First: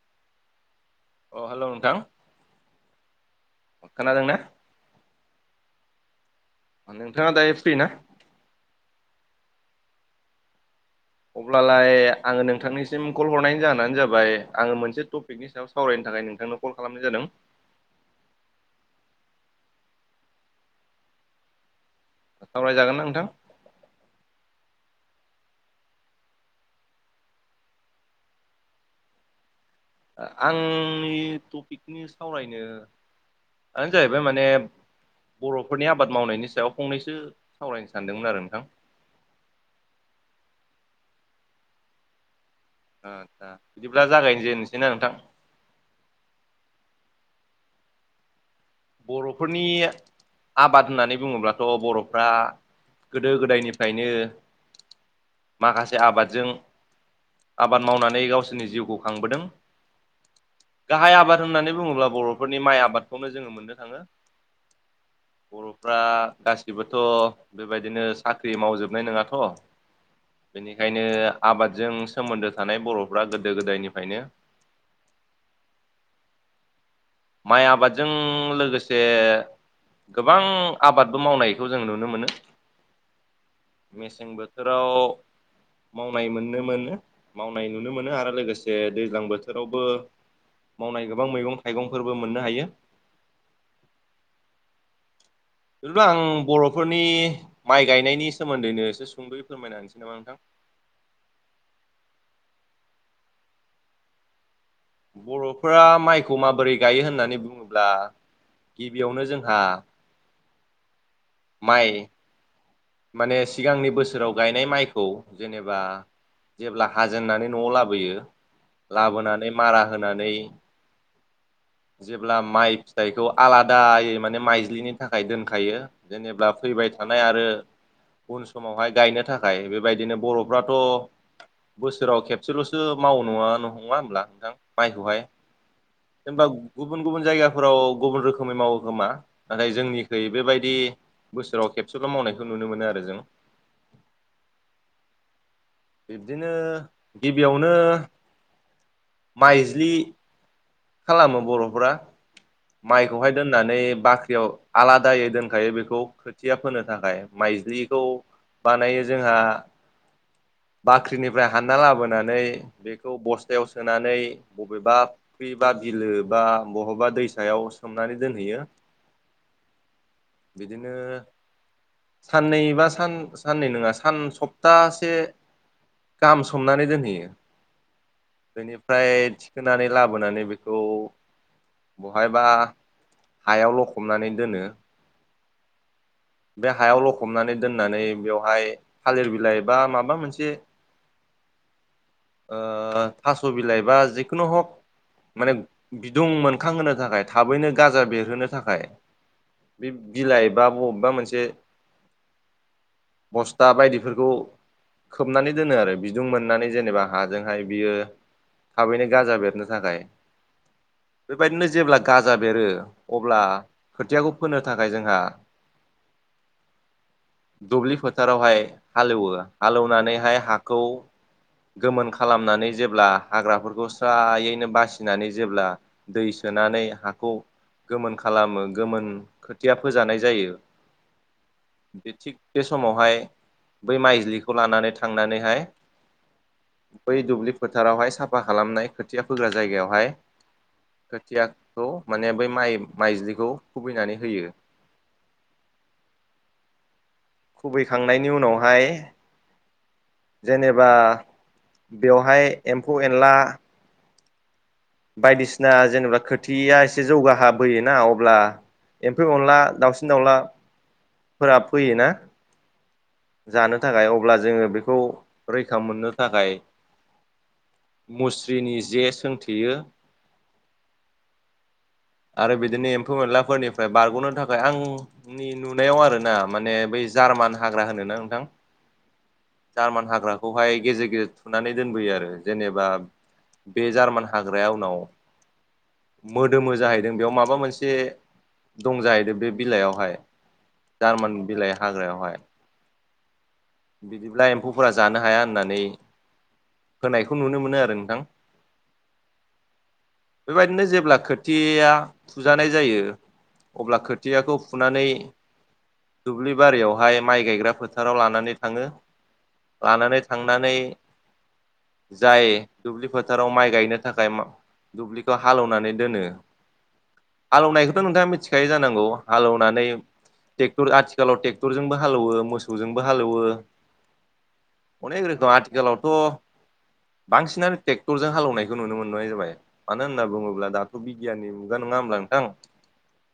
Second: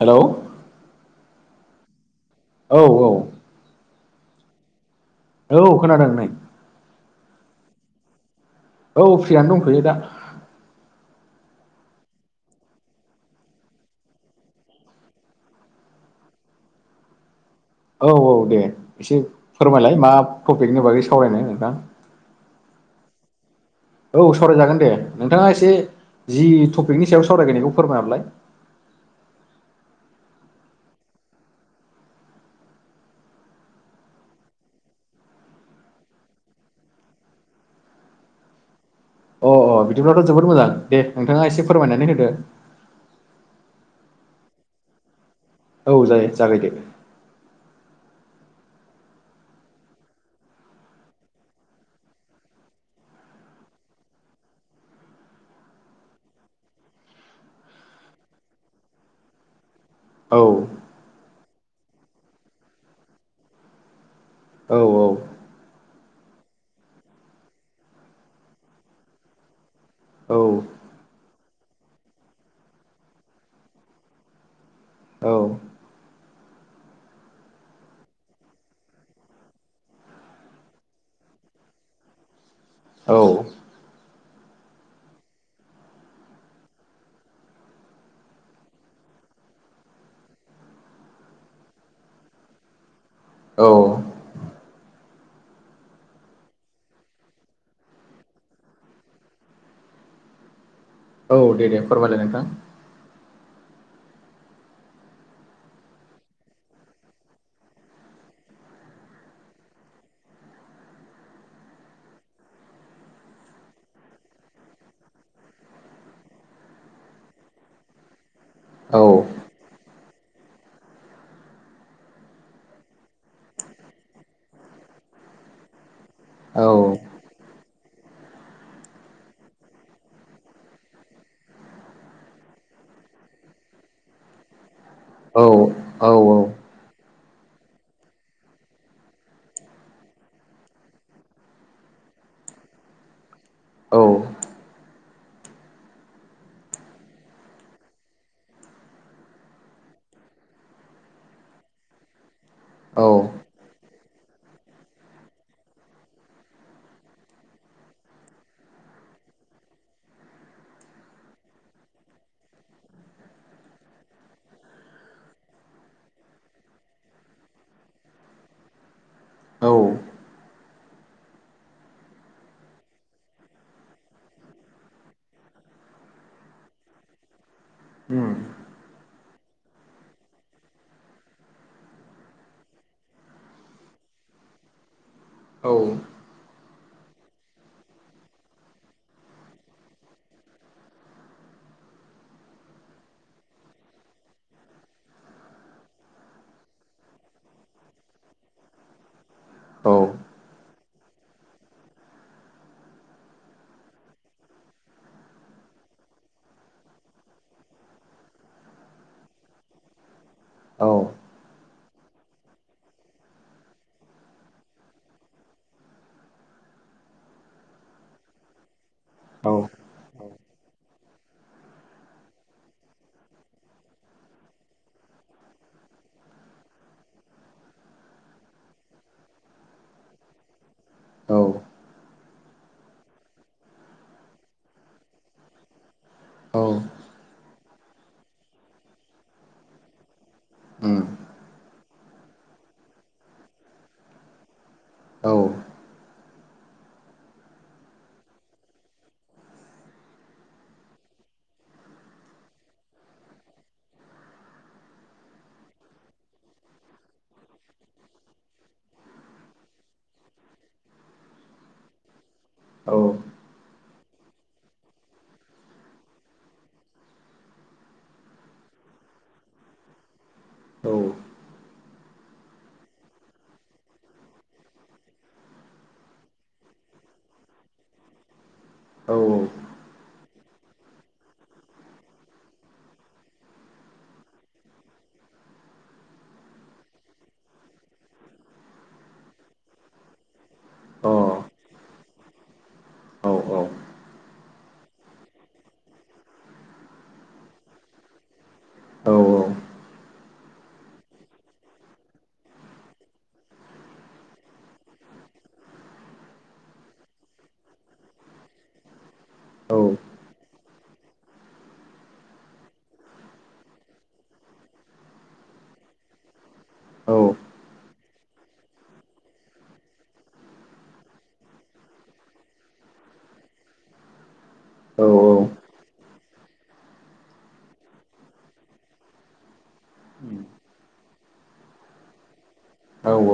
हेल' अ हेल' नोंथां औ औ खोनादोंना औ खोनादों नै नोंथाङा दायो फ्रि ना? औ फ्रियानो दंख'यो दा अब्लालाय आङो नोंथांनिसिम कल हरनायनि जाहोनानो जाबाय आङो मोनसे टपिकनि सायाव सावरायनो थाखाय नोंथांनो कल खालामनाय जादों। औ औ दे एसे फोरमायलाय मा टपिकनि बागै सावरायनो नोंथां। सावरायजागोन ना नोंथां औ सावराय जागोन दे। नोंथाङा एसे जि टपिकनि सायाव सावरायनायखौ फोरमाय हरलाय आंनि टपिकनि सावरायनो आ जाहैबाय माने बर'फोरनि आबाद मावनायनि सायाव फंनैसो सावरायनो सानदोंमोन आरो नोंथां अ अ बिदिब्लाथ' जोबोद मोजां दे नोंथाङा एसे फोरमायनानै होदो। बिदिब्ला जागायनो जेननो सैना नोंथां। औ जागाय जागाय दे बर'फोरनि आबाद होननानै बुङोब्लाथ' बर'फ्रा गोदो गोदायनिफ्रायनो माखासे आबादजों आबाद मावनानै गावसोरनि जिउखौ खांबोदों औ गाहाय आबाद होननानै बुङोब्ला बर'फोरनि माइ आबादखौनो जोङो मोननो थाङो औ औ अब्ला गासिबोथ' बेबायदिनो साख्रि मावजोबनाय नङाथ' औ बेनिखायनो आबादजों सोमोन्दो थानाय बर'फ्रा गोदो गोदायनिफ्रायनो औ माइ आबादजों लोगोसे गोबां आबादबो मावनायखौ जों नुनो मोनो। औ मेसें बोथोराव मावनाय मोननो मोनो मावनाय नुनो मोनो आरो लोगोसे दैज्लां बोथोरावबो मावनाय गोबां मैगं थाइगंफोरबो मोननो हायो। औ बिदिब्ला आं बर'फोरनि माइ गायनायनि सोमोन्दैनो एसे सुंद'यै फोरमायना होनसै नामा नोंथां औ दे दे फोरमायलाय नोंथां बर'फोरा माइखौ माबोरै गायो होननानै बुङोब्ला गिबियावनो जोंहा माइ माने सिगांनि बोसोराव गायनाय माइखौ जेनेबा जेब्ला हाजेननानै न'आव लाबोयो औ लाबोनानै मारा होनानै [inaudible] जेब्ला माइ फिथाइखौ आलादायै माने माइज्लिनि थाखाय दोनखायो। जेनेबब्ला औ फैबाय थानाय आरो उन समावहाय गायनो थाखाय बेबायदिनो बर'फ्राथ' बोसोराव खेबसेल'सो माव नङा नङा होनोमब्ला नोंथां माइखौहाय औ औ होनबा गुबुन गुबुन जायगा फोराव गुबुन रोखोमै मावो खोमा नाथाय जोंनिख्रुइ बेबायदि बोसोराव खेबसेल' मावनायखौ खौ नुनो मोनो आरो जों औ बिब्दिनो गिबियावनो माइज्लि खालामो बर'फोरा औ माइखौहाय दोननानै बाख्रियाव आलादायै दोनखायो बेखौ खोथिया फोनो थाखाय माइ जुलिखौ बानायो जोंहा बाख्रिनिफ्राय हानना लाबोनानै बेखौ बस्थायाव सोनानै बबेबा फखिरि बा बिलो बा बहबा दैसायाव सोमनानै दोनहैयो औ बिदिनो साननैबा सान साननै नङा सान सप्तासे गाहाम सोमनानै दोनहैयो उम बेनिफ्राय थिखोनानै लाबोनानै बेखौ बहायबा हायाव लखबनानै दोनो औ बे हायाव लखबनानै दोननानै बेवहाय थालिर बिलाइ बा माबा मोनसे थास' बिलाइ बा जिखुनु हक माने बिदुं मोनखांहोनो थाखाय थाबैनो गाजा बेरहोनो थाखाय औ बे बिलाइ बा बबेबा मोनसे बस्था बायदिफोरखौ खोबनानै दोनो आरो बिदुं मोननानै जेनेबा हाजोंहाय बियो थाबैनो गाजा बेरनो थाखाय बेबायदिनो जेब्ला गाजा बेरो अब्ला खोथियाखौ फोनो थाखाय जोंहा दुब्लि फोथारावहाय हालेवो औ हालेवनानैहाय हाखौ खौ गोमोन खालामनानै जेब्ला हाग्राफोरखौ स्रायैनो बासिनानै जेब्ला दै सोनानै हाखौ गोमोन खालामो गोमोन खोथिया फोजानाय जायो। औ बे थिग बे समावहाय बै माइजिलिखौ लानानै थांनानैहाय औ बै दुब्लि फोथारावहाय साफा खालामनाय खोथिया फोग्रा जायगायावहाय उम खोथियाखौ माने बै माइ माइज्लिखौ खुबैनानै होयो। औ खुबै खांनायनि उनावहाय जेनेबा बेवहाय एम्फौ एनला बायदिसिना जेनेबा खोथिया एसे जौगाहा बोयोना अब्ला एम्फौ अनला दाउसिन दाउलाफोरा फैयो ना औ थानो थाखाय अब्ला जोङो बेखौ रैखा मोननो थाखाय मुस्रिनि जे सोंथेयो। औ [inaudible] आरो बिदिनो एम्फौ एनलाफोरनिफ्राय बारग'नो थाखाय आंनि नुनायाव आरो ना माने बै जा जार्मान हाग्रा होननो ना नोंथां अ औ जार्मान हाग्रा खौहाय गेजेर गेजेर थुनानै दोनबोयो आरो। जेनेबा बे जार्मान हाग्राया उनाव मोदोमो जाहैदों बेयाव माबा मोनसे दं जाहैदों बे बिलाइयावहाय औ जार्मान बिलाइ हाग्रायावहाय। औ बिदिब्ला एम्फौफोरा जानो हाया होननानै होनायखौ नुनो मोनो आरो नोंथां। [unintelligible] बेबायदिनो जेब्ला खोथिया फुजानाय जायो अब्ला खोथियाखौ फुनानै दुब्लि बारियावहाय माइ गायग्रा फोथ थाराव लानानै थांङो। लानानै थांनानै जाय दुब्लि फोथाराव माइ गायनो थाखाय मा दुब्लिखौ हालौनानै दोनो। औ आलौनाय खो नोंथाङा मिनथिखायो जानांगौ हालौनानै टेक्टर आथिखालाव ट्रेक्टरजोंबो हालौ मोस सौजोंबो हालौवो अनेख रोग' आथिखालावथ' बांसिनानो टेक्टरजों हालौनायखौ नुनो मोननाय जाबाय। मानो होनना बुंङोब्ला दाथ' बिगियाननि मुगा न ना होनब्ला नोंथां। औ औ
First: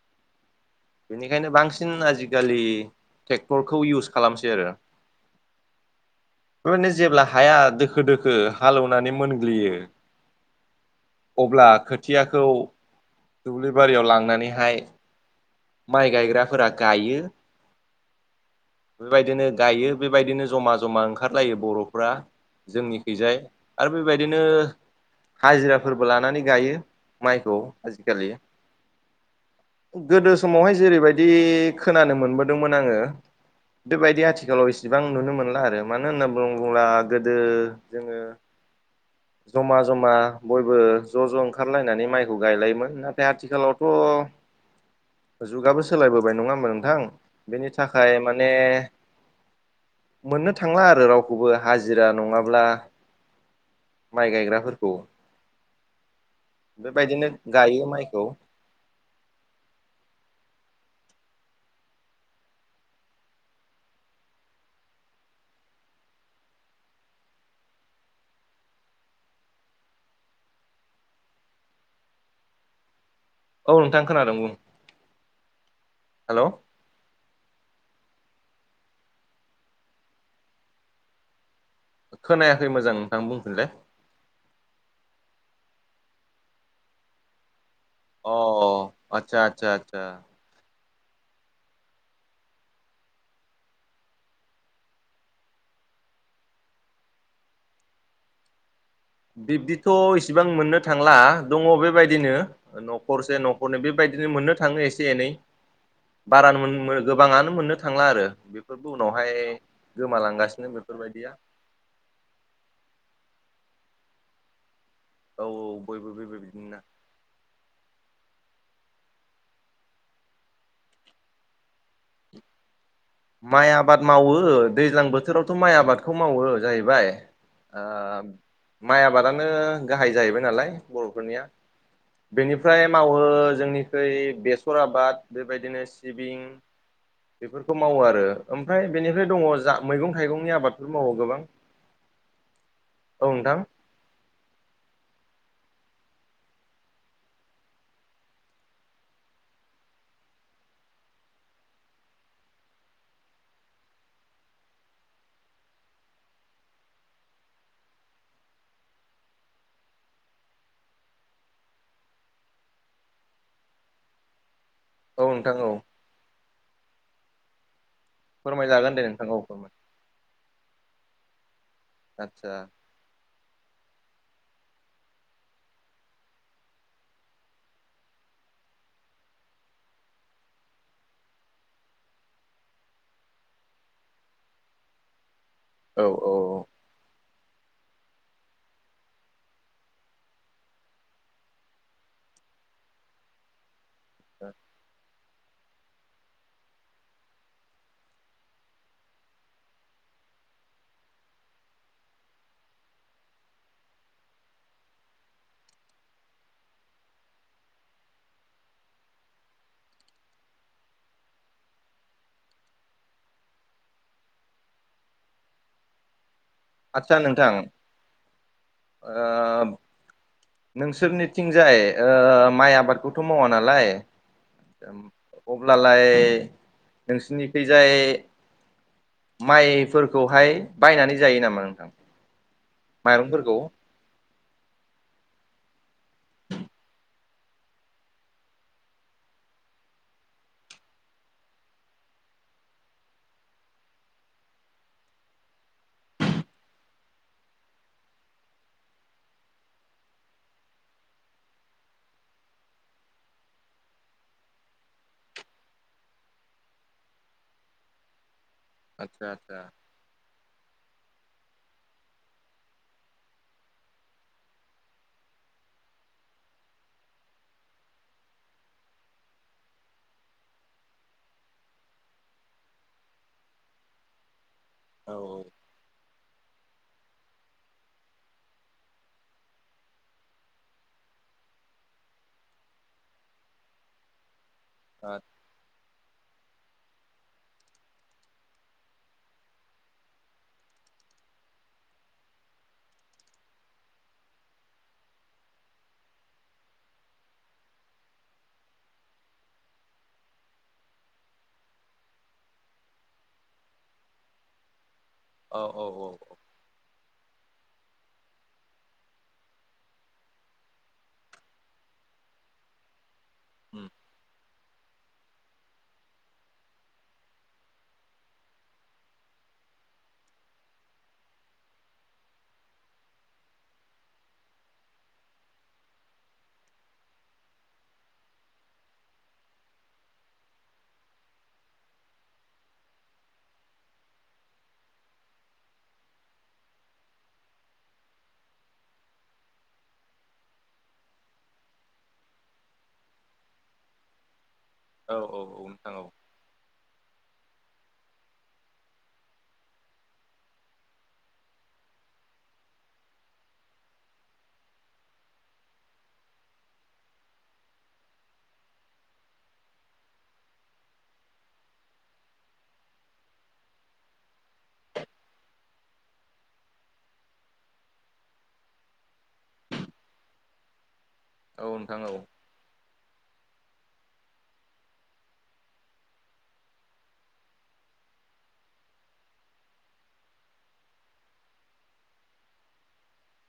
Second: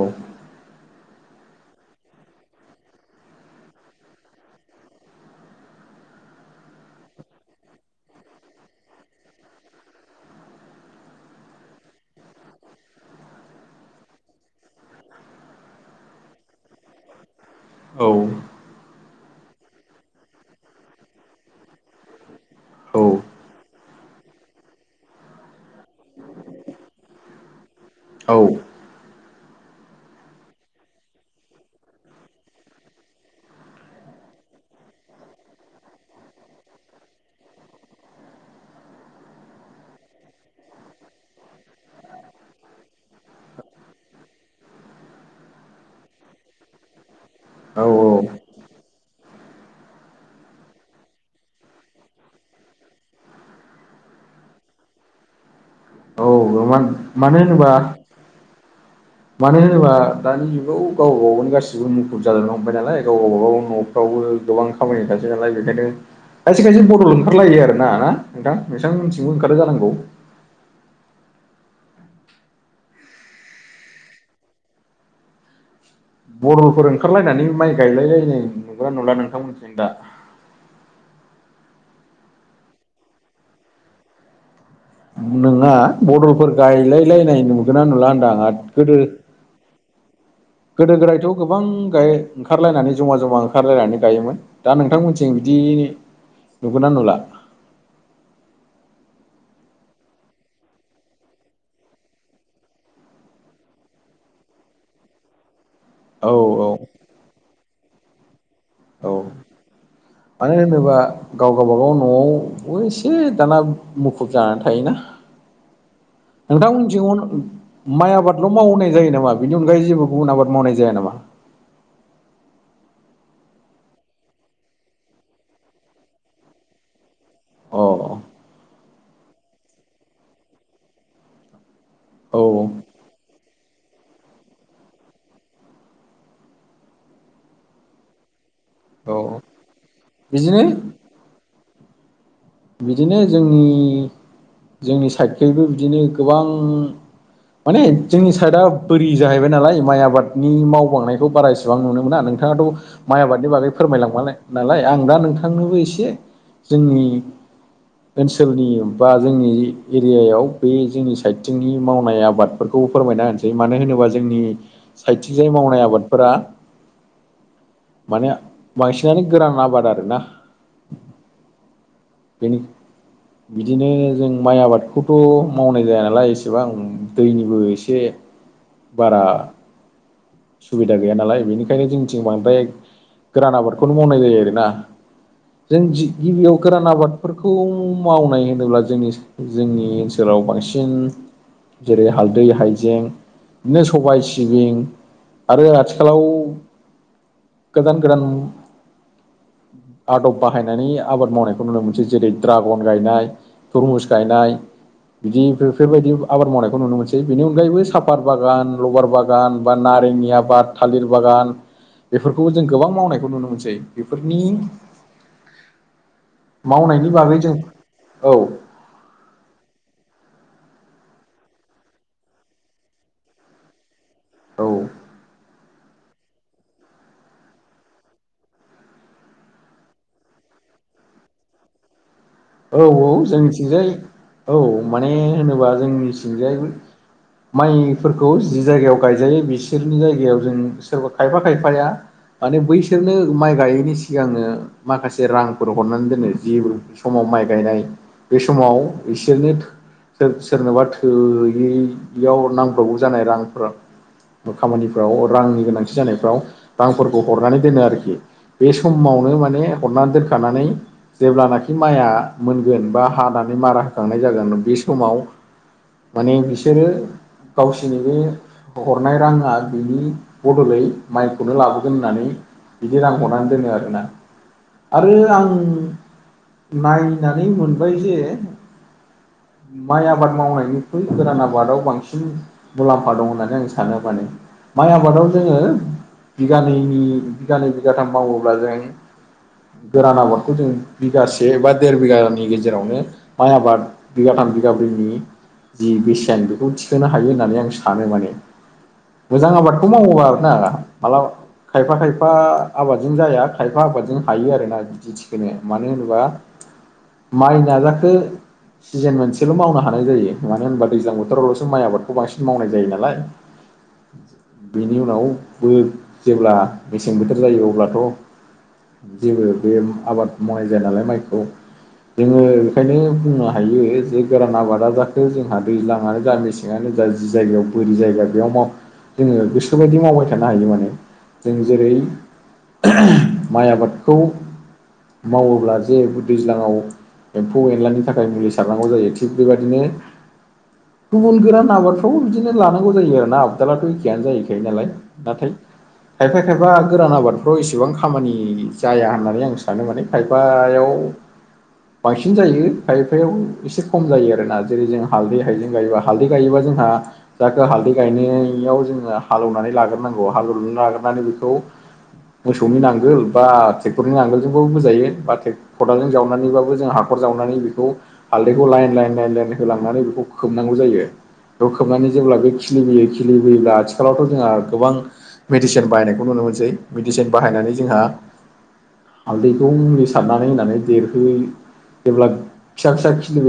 बिनिखायनो बांसिन आजिखालि टेक्टरखौ इउस खालामसै आरो। [unintelligible] नो जेब्ला हाया दोखो दोखो हालौनानै मोनग्लियो अब्ला खोथियाखौ दुब्लि बारियाव लांनानैहाय माइ गायग्राफोरा गायो। औ। बेबायदिनो गायो बेबायदिनो जमा जमा ओंखारलायो बर'फ्रा। औ जोंनिखैजाय आरो बेबायदिनो हाजिराफोरबो लानानै गायो माइखौ आजिखालि। गोदो समावहाय जेरैबायदि खोनानो मोनबोदोंमोन आंङो बेबायदि आथिखालाव इसिबां नुनो मोनला आरो। मानो होनना बों बुंब्ला गोदो जोंङो जमा जमा बयबो ज' ज' ओंखारलायनानै माइखौ गायलायोमोन। नाथाय आथिखालावथ' अ जुगाबो सोलाय बोबाय नंङा होनबा नोंथां बेनि थाखाय मान ए मोननो थांला आरो रावखौबो हाजिरा नंङाब्ला माइ गायग्राफोरखौ। औ नंङा बेबायदिनो मानो होनोबा गायो माइखौ मानो होनोबा दानि जुगाव गावबा गावनो गासिबो मुखुब जालांनो हमबाय नालाय गाव गावबाागाव न'फ्रावबो गोबां खामानिखासै नालाय बेखायनो खायसे खायसे बर'ल' ओंखारलायो आरो ना ना नोंथां नोंथांमोनथिंबो ओंखारो जानांगौ? औ नोंथां खोनादों बुं। हेल' बदलफोर ओंखारलायनानै माइ गायलायलाय नै नुग्रा नुला नोंथांमोनथिं दा खोनायाखै मोजां नोंथां बुंफिनलाय। नंङा बदलफोर गायलायलायनाय नुगोना नुला होनदों अ गोदो आदसा आदसा आदसा गोदो गोदायथ' गोबां गाय ओंखारलायनानै जमा जमा ओंखारलायनानै गायोमोन दा नोंथांमोनथिं बिदि नुगोनना नुला? [inaudible] बिब्दिथ' इसिबां मोननो थांला दंङो बेबायदिनो न'खरसे न'खरनि बेबायदिनो बिनो मोननो थांङो एसे एनै औ बार औ गोबांङानो मोननो थांला आरो। बेफोरबो औ उनावहाय मानो गोमालांगासिनो होनोबा बेफोरबायदिया गाव गावबागाव न'आव एसे दाना मुखुब जानानै थायोना औ औ बयबो बेबायदिनो नोंथांमोननिथिं माइ आबाद आबल' मावनाय जायो नामा बिनि अनगायै जेबो गुबुन आबाद मावनाय जाया नामा? माइ आबाद मावो दैज्लां बोथोरावथ' माइ आबादखौ मावो जाहैबाय। ओ अ माइ आबादानो गाहाय जाहैबाय नालाय बर'फोरनिया। औ बेनिफ्राय मावो जोंनिख्रुइ बेसर आबाद बेबायदिनो सिबिं बेफोर मावो आरो ओमफ्राय औ बेनिफ्राय दङ जा मैगं थाइगंनि बिदिनो आबादफोर मावो गोबां बिदिनो औ नोंथां जोंनि जोंनि साइडखैबो बिदिनो गोबां माने जोंनि साइदआ बोरि जाहैबाय नालाय माइ आबादनि मावबांनायखौ बारासेबां नुनो मोना नों नोंथाङाथ' माइ आबादनि बागै फोरमायलांबाय नालाय आं दा नोंथांनोबो एसे जोंनि [inaudible] ओनसोलनि बा जोंनि एरियायाव बे जोंनि साइथिंनि मावनाय आबादफोरखौ [unintelligible] फोरमायना होनोसै मानो होनोबा जोंनि औ नोंथां साइथिंजाय औ मावनाय आबादफोरा माने फोरमायजागोन दे बांसिनानो नोंथां औ गोरान फोरमाय आबाद आरोना। आदसा बिदिनो जों माइ आबादखौथ' मावनाय जाया नालाय एसेबां दैनिबो एसे बारा सुबिदा गैया नालाय बेनिखायनो जोंनिथिं बांद्राय गोरान आबादखौनो मावनाय जायो आरोना जों औ औ गिबियाव गोरान आबाद बेफोरफोरखौ मावनाय होनोब्ला जोंनि जोंनि ओनसोलाव बांसिन जेरै हालदै हायजें बिदिनो सबाय सिबिं आरो आथिखालाव गोदान गोदान आदब बाहायनानै आबाद मावनायखौ नुनो मोनो। जेरै ड्रागन गायनाय तुरमुस गायनाय बिदि बेफोरबायदि आबाद मावनायखौ नुनो मोनसै बेनि अनगायैबो सापाद बागान लबार बागान बा ना जोंनि आबाद थालिर बागान बेफोरखौबो जों गोबां मावनायखौ नुनो मोनसै बेफोरनि मावनायनि आतसा बागै नोंथां जों औ ओ नोंसोरनिथिंजाय ओ माइ आबादखौथ' मावा नालाय औ अब्लालाय नोंसोरनिथिंजाय माइफोरखौहाय बायनानै जायो नामा नोंथां? औ औ माइरंफोरखौ जोंनिथिंजाय औ माने होनोबा जोंनि थिंजाय माइफोरखौ जि जायगायाव गायजायो बिसोरनि जायगायाव जों सोरबा खायफा खायफाया माने बैसोरनो माइ गायैनि सिगांनो माखासे रांफोर हरनानै दोनो समाव माइ गायनाय बे समाव बिसोरनो सोरनोबा थोयियाव नांब्रबगौ जानाय रांफोरा खामानिफ्राव रांनि गोनांथि जानायफ्राव रांफोरखौ हरनानै दोनो आरोखि बे आदसा समावनो आदसा माने हरनानै दोनखानानै जेब्लानाखि माइआ मोनगोन बा हानानै मारा होखांनाय जागोन बे समाव माने बिसोरो गावसोरनिबो हरनाय राङा बिनि बदलै माइखौनो लाबोगोन होननानै बिदिनो रां हरनानै दोनो आरोना आरो औ आं नायनानै मोनबाय जे [inaudible] माइ आबाद मावनायनिख्रुइ गोरान आबादाव बांसिन मुलाम्फा दं होननानै आं सानो माने माइ औ आबादाव जोङो बिगानैनि बिगानै बिगाथाम मावोब्ला जों गोरान आबादखौ जों बिगासे से बा देर बिगानि गेजेरावनो माइ आबाद बिगाथाम बिगाब्रैनि जि बेसेयानो बेखौ थिखोनो हायो होननानै आं सानो माने मोजां आबादखौ मावो आरोना मालाबा खायफा खायफा आबादजों जाया खायफा आबादजों हायो आरोना खेथि थिखोनो औ औ मानो होनबा माइ [inaudible] सिजोन मोनसेल' मावनो हानाय जायो मानो होनबा दैज्लां बोथोरावल'सो माइ आबादखौ बांसिन मावनो हानाय जायो नालाय उम बेनि उनावबो जेब्ला मेसें बोथोर जायो अब्लाथ' जेबो बे आबाद मावनाय जाया नालाय माइखौ जोङो बेखायनो बुंनो हायो जे गोरान आबादा जाखो जोंहा दैज्लांआनो जा मेसेङानो जा जि जायगायाव बोरि जायगा बेयाव जोङो गोसोबायदि मावबाय थानो हायो माने जों जेरै माइ आबादखौ मावोब्ला जे दैज्लाङाव एम्फौ एनलानि थाखाय मुलि सारनांगौ जायो थिग बेबादिनो गुबुन गोरान आबादफ्रावबो बिदिनो लानांगौ जायो आरोना आबादालाथ' एखेयानो जायो। नालाय औ नाथाय औ नोंथां औ खायफा खायफा गोरान आबाद फ्राव एसेबां खामानि जाया होननानै आं सानो माने खायफायाव [inaudible] बांसिन जायो खायफायाव एसे खम जायो आरोना जेरै जों हालदै हाइजें गायोबा हालदै गायोबा जोंहा जायखौ हालदै गायनायाव जोङो हालेवनानै लाग्रोनांगौ हालेवनानै लाग्रोनानै बेखौ मोसौनि नांगोल बा ट्रेक्टरनि नांगोलजोंबाबो बोजायो बा खदालों जावनानैबाबो जों हाखर जावनानै बेखौ हालदैखौ लाइन लाइन लाइन लाइन होलांनानै बेखौ खोबनांगौ जायो। बेखौ औ नोंथां खोबनानै औ जेब्ला बे खिलिबोयो खिलिबोयोब्ला आथिखालावथ' जोंहा गोबां मेडिसिन बाहायनायखौ नुनो मोनसै मेडिसिन बाहायनानै जोंहा हालदैखौ मुलि सारनानै होनानै देरहोयो जेब्ला फिसा फिसा खिलिबो